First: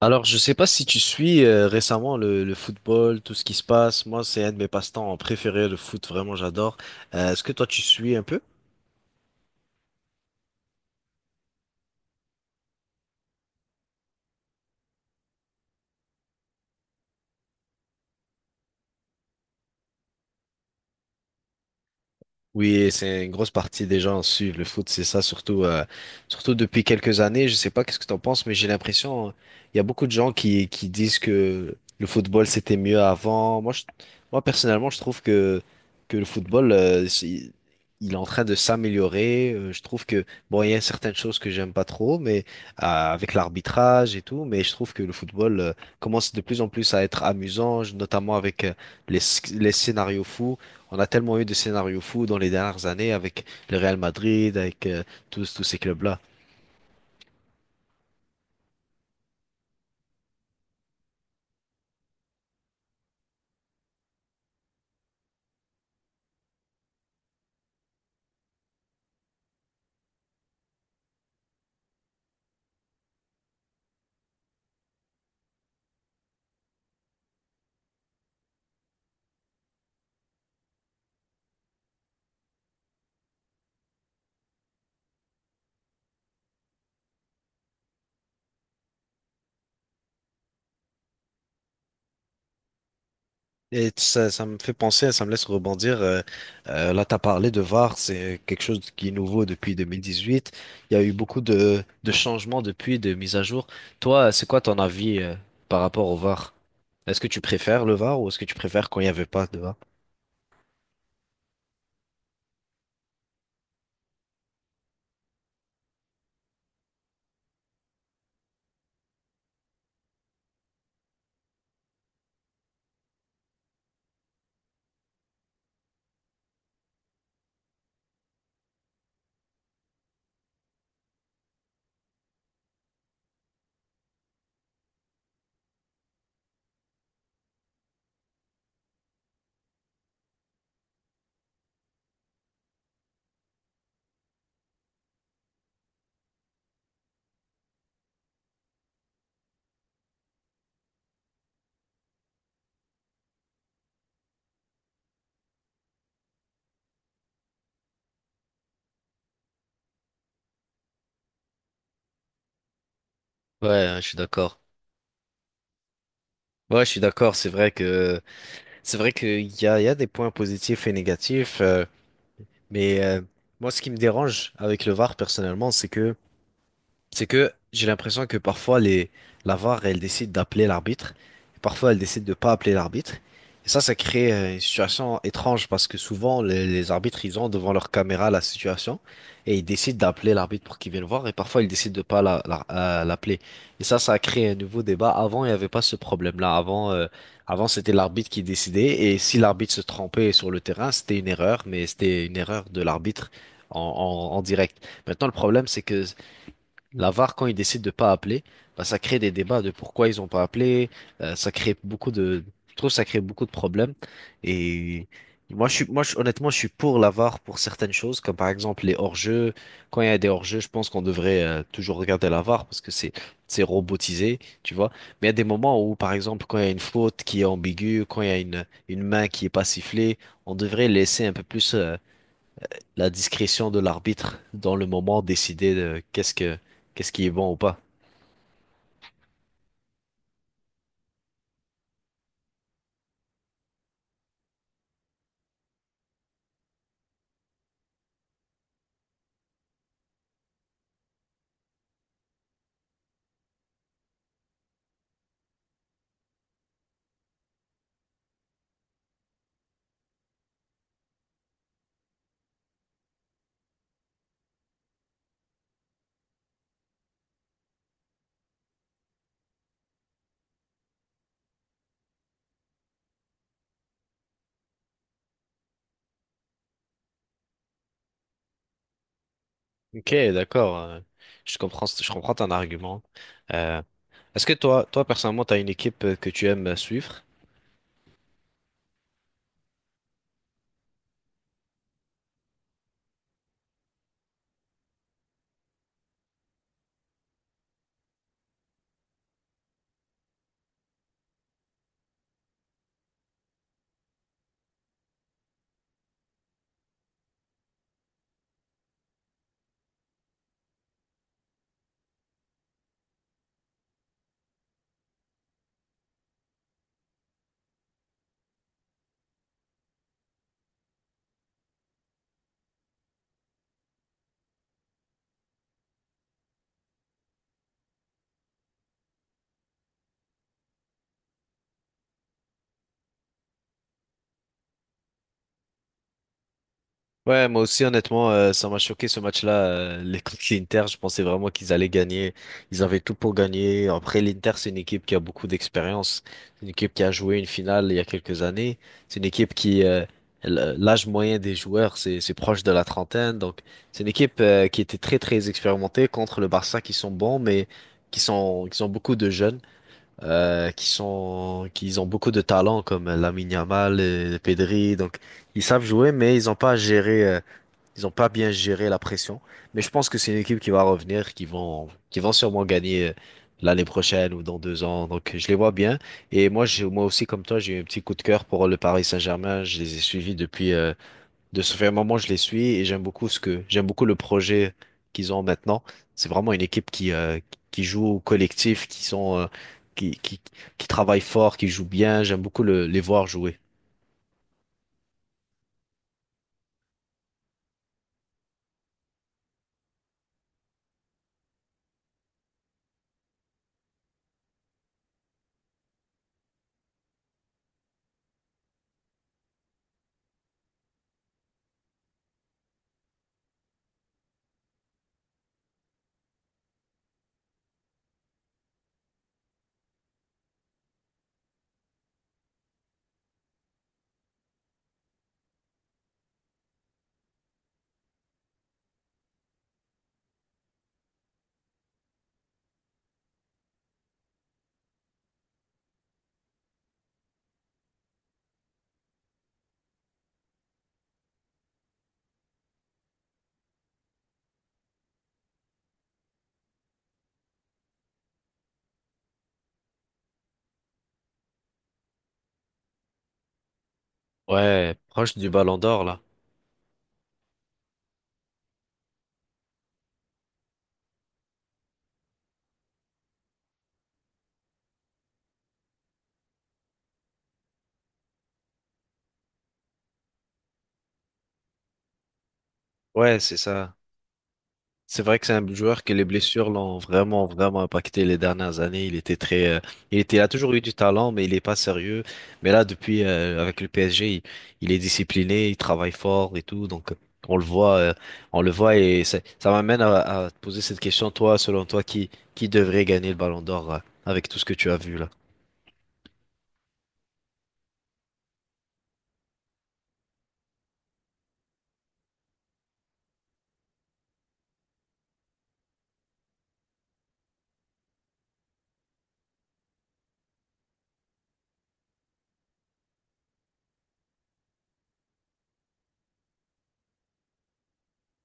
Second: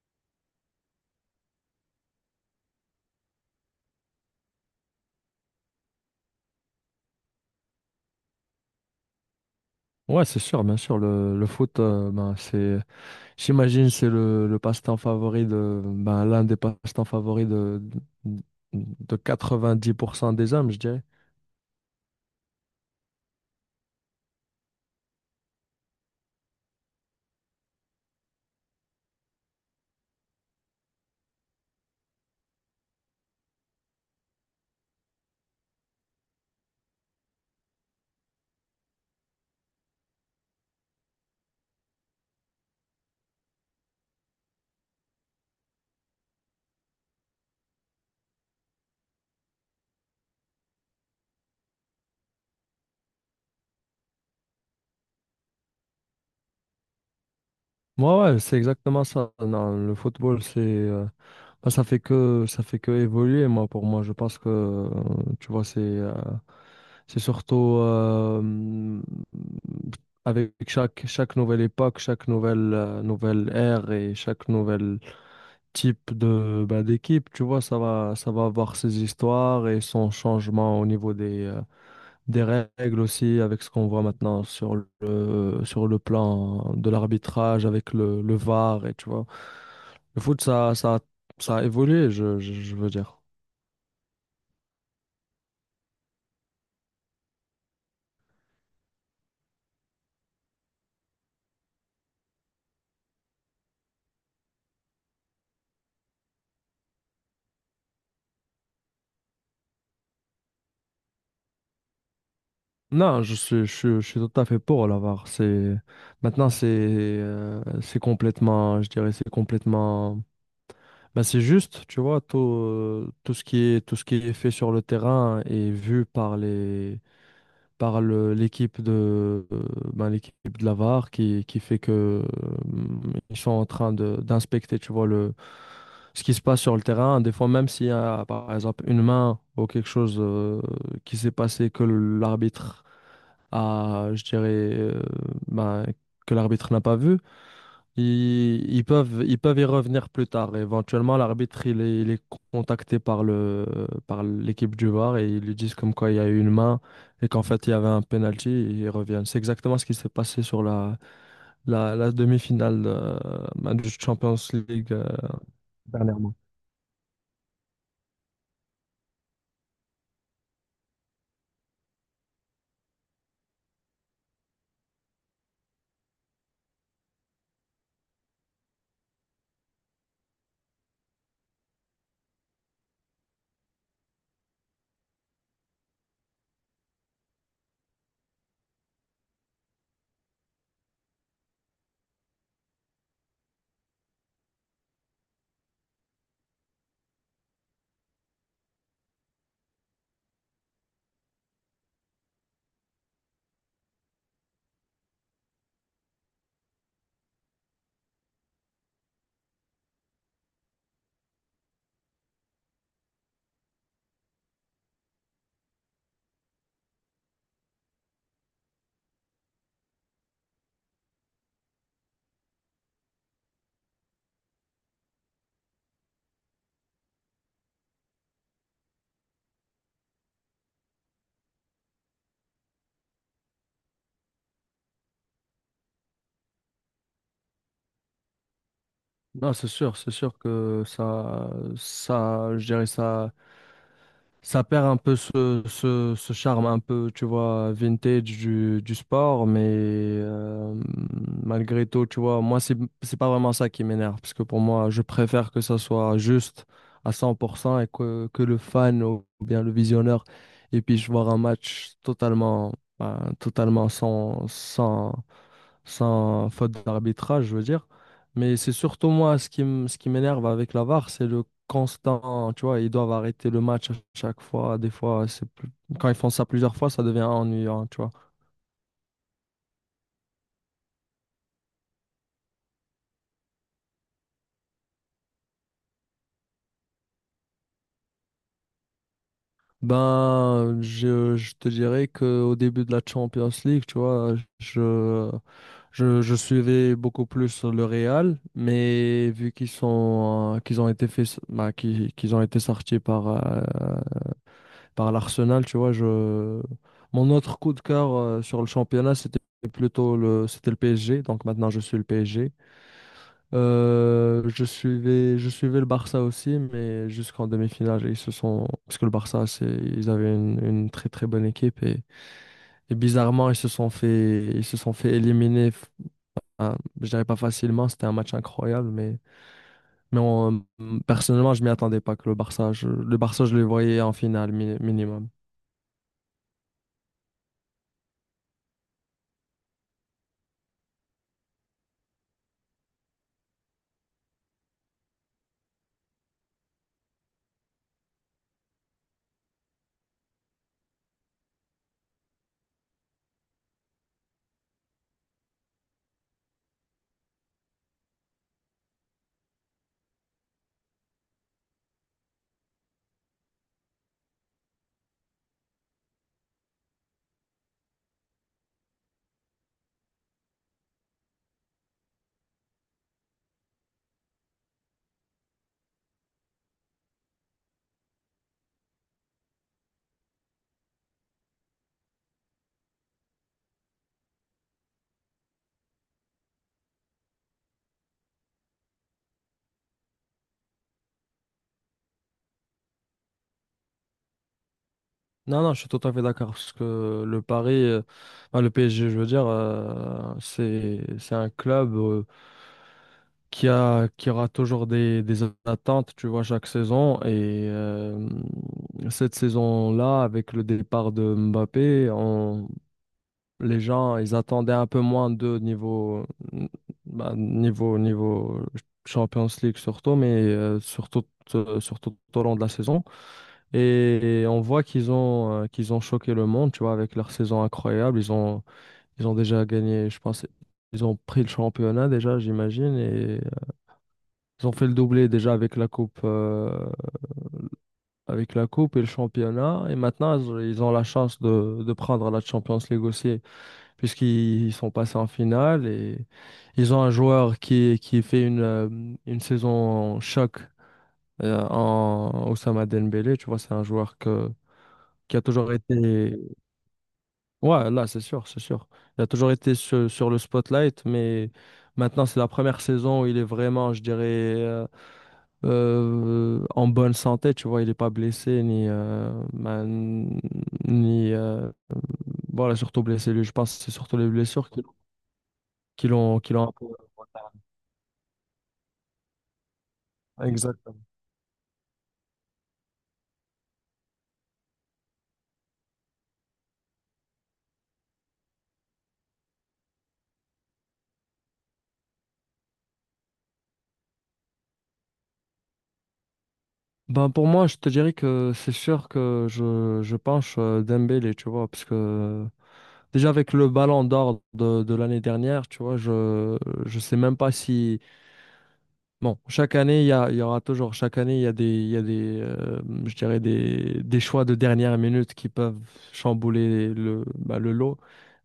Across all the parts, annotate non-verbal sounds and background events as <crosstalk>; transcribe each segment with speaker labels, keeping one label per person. Speaker 1: Alors, je sais pas si tu suis récemment le football, tout ce qui se passe. Moi, c'est un de mes passe-temps préférés, le foot, vraiment, j'adore. Est-ce que toi, tu suis un peu?
Speaker 2: Ouais, c'est sûr, bien sûr. Le foot, ben, j'imagine, c'est le passe-temps favori de, ben, l'un des passe-temps favoris de 90% des hommes, je dirais.
Speaker 1: Oui, c'est une grosse partie des gens suivent le foot, c'est ça, surtout, surtout depuis quelques années. Je sais pas qu'est-ce que t'en penses, mais j'ai l'impression, il y a beaucoup de gens qui disent que le football c'était mieux avant. Moi personnellement, je trouve que le football, il est en train de s'améliorer. Je trouve que, bon, il y a certaines choses que j'aime pas trop, mais avec l'arbitrage et tout, mais je trouve que le football commence de plus en plus à être amusant, notamment avec les, sc- les scénarios fous. On a tellement eu de scénarios fous dans les dernières années avec le Real Madrid, avec tous ces clubs-là.
Speaker 2: Moi, ouais, ouais, c'est exactement ça. Non, le football, ben, ça fait que évoluer, pour moi. Je pense que, tu vois, c'est surtout, avec chaque nouvelle époque, nouvelle ère et chaque nouvelle type de bah, d'équipe, tu vois, ça va avoir ses histoires et son changement au niveau des règles aussi, avec ce qu'on voit maintenant sur sur le plan de l'arbitrage, avec le VAR, et tu vois. Le foot, ça a évolué, je veux dire.
Speaker 1: Et ça me fait penser, ça me laisse rebondir. Là, tu as parlé de VAR, c'est quelque chose qui est nouveau depuis 2018. Il y a eu beaucoup de changements depuis, de mises à jour. Toi, c'est quoi ton avis par rapport au VAR? Est-ce que tu préfères le VAR ou est-ce que tu préfères quand il n'y avait pas de VAR?
Speaker 2: Non, je suis tout à fait pour la VAR. C'est, maintenant, c'est complètement, je dirais, c'est complètement. Ben, c'est juste, tu vois, tout ce qui est fait sur le terrain est vu par par le, l'équipe ben, l'équipe de la VAR qui fait que, euh, ils sont en train de, d'inspecter, tu vois, le, ce qui se passe sur le terrain. Des fois, même s'il y a, par exemple, une main ou quelque chose, qui s'est passé que l'arbitre a, je dirais, ben, que l'arbitre n'a pas vu, ils peuvent y revenir plus tard. Éventuellement, il est contacté par le, par l'équipe du VAR et ils lui disent comme quoi il y a eu une main et qu'en fait il y avait un penalty et ils reviennent. C'est exactement ce qui s'est passé sur la demi-finale du
Speaker 1: Ouais, je suis
Speaker 2: Champions
Speaker 1: d'accord.
Speaker 2: League dernièrement.
Speaker 1: Ouais, je suis d'accord. C'est vrai que c'est vrai qu'il y a, il y a des points positifs et négatifs. Mais moi, ce qui me dérange avec le VAR, personnellement, c'est que j'ai l'impression que parfois la VAR, elle décide d'appeler l'arbitre, et parfois elle décide de pas appeler l'arbitre. Et ça crée une situation étrange parce que souvent les arbitres, ils ont devant leur caméra la situation et ils décident d'appeler l'arbitre pour qu'il vienne voir et parfois ils décident de pas l'appeler. Et ça a créé un nouveau débat. Avant, il n'y avait pas ce problème-là. Avant, avant c'était l'arbitre qui décidait et si l'arbitre se trompait sur le terrain, c'était une erreur, mais c'était une erreur de l'arbitre en en direct. Maintenant, le problème, c'est que la VAR, quand ils décident de pas appeler, bah, ça crée des débats de pourquoi ils ont pas appelé. Ça crée beaucoup je trouve que ça crée beaucoup de problèmes. Et moi, je- honnêtement, je suis pour la VAR pour certaines choses, comme par exemple les hors-jeux. Quand il y a des hors-jeux, je pense qu'on devrait toujours regarder la VAR parce que c'est robotisé, tu vois. Mais il y a des moments où, par exemple, quand il y a une faute qui est ambiguë, quand il y a une main qui est pas sifflée, on devrait laisser un peu plus. La discrétion de l'arbitre dans le moment décider de qu'est-ce qui est bon ou pas.
Speaker 2: Non, c'est sûr que je dirais ça. Ça perd un peu ce charme un peu, tu vois, vintage du sport, mais malgré tout, tu vois, c'est pas vraiment ça qui m'énerve, parce que pour moi, je préfère que ça soit juste à 100% et que le fan ou bien le visionneur, et puis je voir un match totalement, ben, totalement sans faute d'arbitrage, je veux dire. Mais c'est surtout moi ce qui m'énerve avec la VAR, c'est le constant, tu vois, ils doivent arrêter le match à chaque fois. Des fois, quand ils font ça plusieurs fois, ça devient ennuyant, tu vois.
Speaker 1: Ok, d'accord. Je comprends ton argument. Euh, Est-ce que toi personnellement, tu as une équipe que tu aimes suivre?
Speaker 2: Ben, je te dirais qu'au début de la Champions League, tu vois, je, je suivais beaucoup plus le Real, mais vu qu'ils sont, qu'ils ont été faits, bah, qu'ils ont été sortis par, par l'Arsenal, tu vois, je... mon autre coup de cœur sur le championnat, c'était le PSG. Donc maintenant, je suis le PSG. Je suivais le Barça aussi, mais jusqu'en demi-finale, ils se sont, parce que le Barça, c'est, ils avaient une très très bonne équipe et bizarrement, ils se sont fait éliminer. Hein, je dirais pas facilement, c'était un match incroyable, mais personnellement, je m'y attendais pas que le Barça, le Barça, je les voyais en finale minimum.
Speaker 1: Ouais, moi aussi, honnêtement, ça m'a choqué ce match-là. Les <laughs> contre l'Inter, je pensais vraiment qu'ils allaient gagner. Ils avaient tout pour gagner. Après, l'Inter, c'est une équipe qui a beaucoup d'expérience. C'est une équipe qui a joué une finale il y a quelques années. C'est une équipe qui, l'âge moyen des joueurs, c'est proche de la trentaine. Donc, c'est une équipe, qui était très expérimentée contre le Barça qui sont bons, mais qui sont beaucoup de jeunes, qui ont beaucoup de talent comme Lamine Yamal et Pedri. Donc, ils savent jouer, mais ils n'ont pas à gérer. Ils ont pas bien géré la pression, mais je pense que c'est une équipe qui va revenir, qui vont sûrement gagner l'année prochaine ou dans deux ans. Donc je les vois bien. Et moi aussi, comme toi, j'ai eu un petit coup de cœur pour le Paris Saint-Germain. Je les ai suivis depuis, de ce fait un moment, je les suis et j'aime beaucoup j'aime beaucoup le projet qu'ils ont maintenant. C'est vraiment une équipe qui joue au collectif, qui, qui, qui travaille fort, qui joue bien. J'aime beaucoup les voir jouer.
Speaker 2: Non, non, je suis tout à fait d'accord parce que le PSG, je veux dire, c'est un club qui aura toujours des attentes, tu vois, chaque saison. Et cette saison-là, avec le départ de Mbappé, les gens, ils attendaient un peu moins de niveau, bah, niveau Champions League surtout, mais surtout tout au long de la saison. Et on voit qu'ils ont choqué le monde, tu vois, avec leur saison incroyable. Ils ont déjà gagné, je pense, ils ont pris le championnat déjà, j'imagine, et ils ont fait le doublé déjà avec la coupe, et le championnat. Et maintenant, ils ont la chance de prendre la Champions League aussi, puisqu'ils sont passés en finale et ils ont un joueur qui fait une saison choc en Ousama Dembélé. Tu vois, c'est un joueur que,
Speaker 1: Ouais, proche
Speaker 2: qui a
Speaker 1: du
Speaker 2: toujours
Speaker 1: Ballon d'Or là.
Speaker 2: été. Ouais, là, c'est sûr, c'est sûr. Il a toujours été sur le spotlight, mais maintenant, c'est la première saison où il est vraiment, je dirais, en bonne santé, tu vois. Il n'est pas blessé, ni, bah, n- ni voilà, surtout blessé,
Speaker 1: Ouais,
Speaker 2: lui. Je
Speaker 1: c'est
Speaker 2: pense que c'est
Speaker 1: ça.
Speaker 2: surtout les blessures qui,
Speaker 1: C'est vrai que c'est un joueur que les
Speaker 2: qui
Speaker 1: blessures
Speaker 2: l'ont.
Speaker 1: l'ont vraiment impacté les dernières années. Il était très, il a toujours
Speaker 2: Exact.
Speaker 1: eu du talent, mais il n'est pas sérieux. Mais là, depuis, avec le PSG, il est discipliné, il travaille fort et tout. Donc, on le voit, euh, on le voit et ça m'amène à te poser cette question. Toi, selon toi, qui devrait gagner le Ballon d'Or, avec tout ce que tu as vu là?
Speaker 2: Ben, pour moi, je te dirais que c'est sûr que je penche Dembélé, tu vois, parce que déjà avec le ballon d'or de l'année dernière, tu vois, je sais même pas si. Bon, chaque année, il y aura toujours, chaque année, il y a des, je dirais des choix de dernière minute qui peuvent chambouler le, bah, le lot.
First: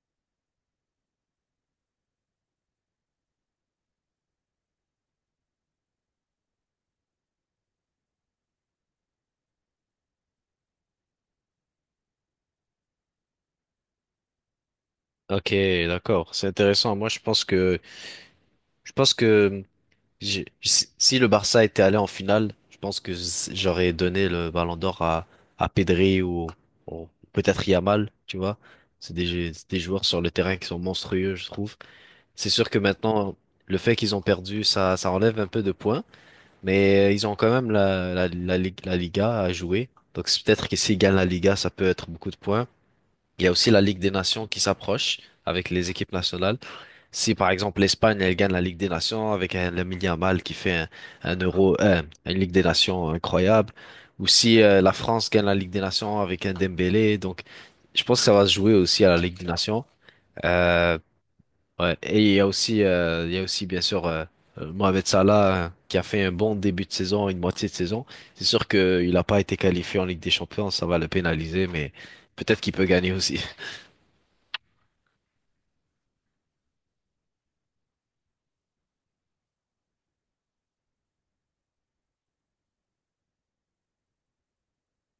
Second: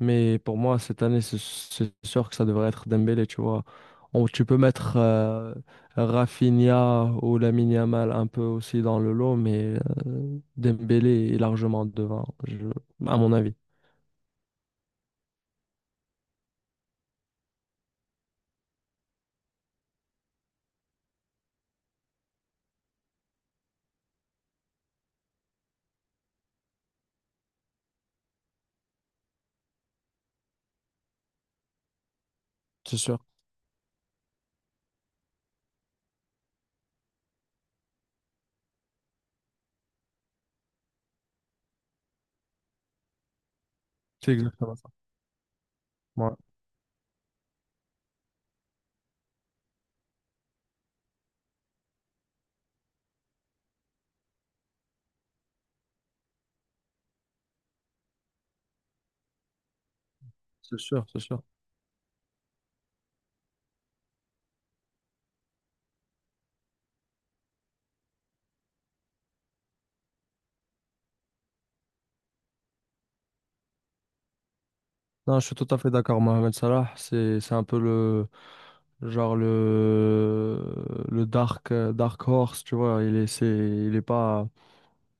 Speaker 2: Mais pour moi, cette année, c'est sûr que ça devrait être Dembélé, tu vois. Tu peux mettre Rafinha ou Lamine Yamal un peu aussi dans le lot, mais Dembélé est largement devant, à mon avis.
Speaker 1: Ok, d'accord. C'est intéressant. Moi, je pense que J'ai- Si si le Barça était allé en finale, je pense que s- j'aurais donné le Ballon d'Or à Pedri ou peut-être Yamal, tu vois. C'est des joueurs sur le terrain qui sont monstrueux, je trouve. C'est sûr que
Speaker 2: C'est sûr.
Speaker 1: maintenant, le fait qu'ils ont perdu, ça enlève un peu de points, mais ils ont quand même la Liga à jouer. Donc c'est peut-être que s'ils gagnent la Liga, ça peut être beaucoup de points. Il y a aussi la Ligue des
Speaker 2: C'est
Speaker 1: Nations qui
Speaker 2: exactement ça.
Speaker 1: s'approche avec les équipes
Speaker 2: Ouais,
Speaker 1: nationales. Si par exemple l'Espagne elle gagne la Ligue des Nations avec un Lamine Yamal qui fait un Euro, une Ligue des Nations incroyable, ou si la France gagne la Ligue des Nations avec un Dembélé, donc je pense que ça va se jouer aussi à la Ligue des Nations.
Speaker 2: c'est
Speaker 1: Euh,
Speaker 2: sûr, c'est sûr.
Speaker 1: ouais. Et il y a aussi, bien sûr Mohamed Salah qui a fait un bon début de saison, une moitié de saison. C'est sûr qu'il n'a pas été qualifié en Ligue des Champions, ça va le pénaliser, mais peut-être qu'il peut gagner aussi.
Speaker 2: Non, je suis tout à fait d'accord, Mohamed Salah, c'est un peu le dark dark horse, tu vois, il est pas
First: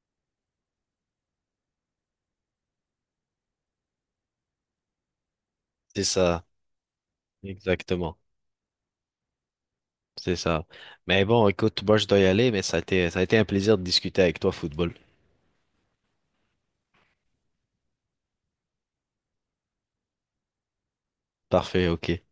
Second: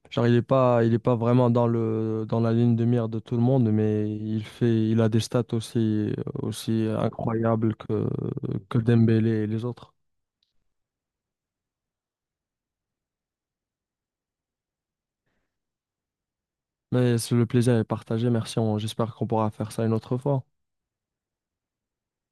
Speaker 2: il est pas vraiment dans la ligne de mire de tout le monde, mais il a des stats
Speaker 1: C'est ça,
Speaker 2: aussi incroyables
Speaker 1: exactement.
Speaker 2: que Dembélé et les autres.
Speaker 1: C'est ça. Mais bon, écoute, moi je dois y aller, mais ça a été un plaisir de discuter avec toi, football.
Speaker 2: Mais le plaisir est partagé, merci, j'espère qu'on pourra faire ça une autre fois.
Speaker 1: Parfait, ok.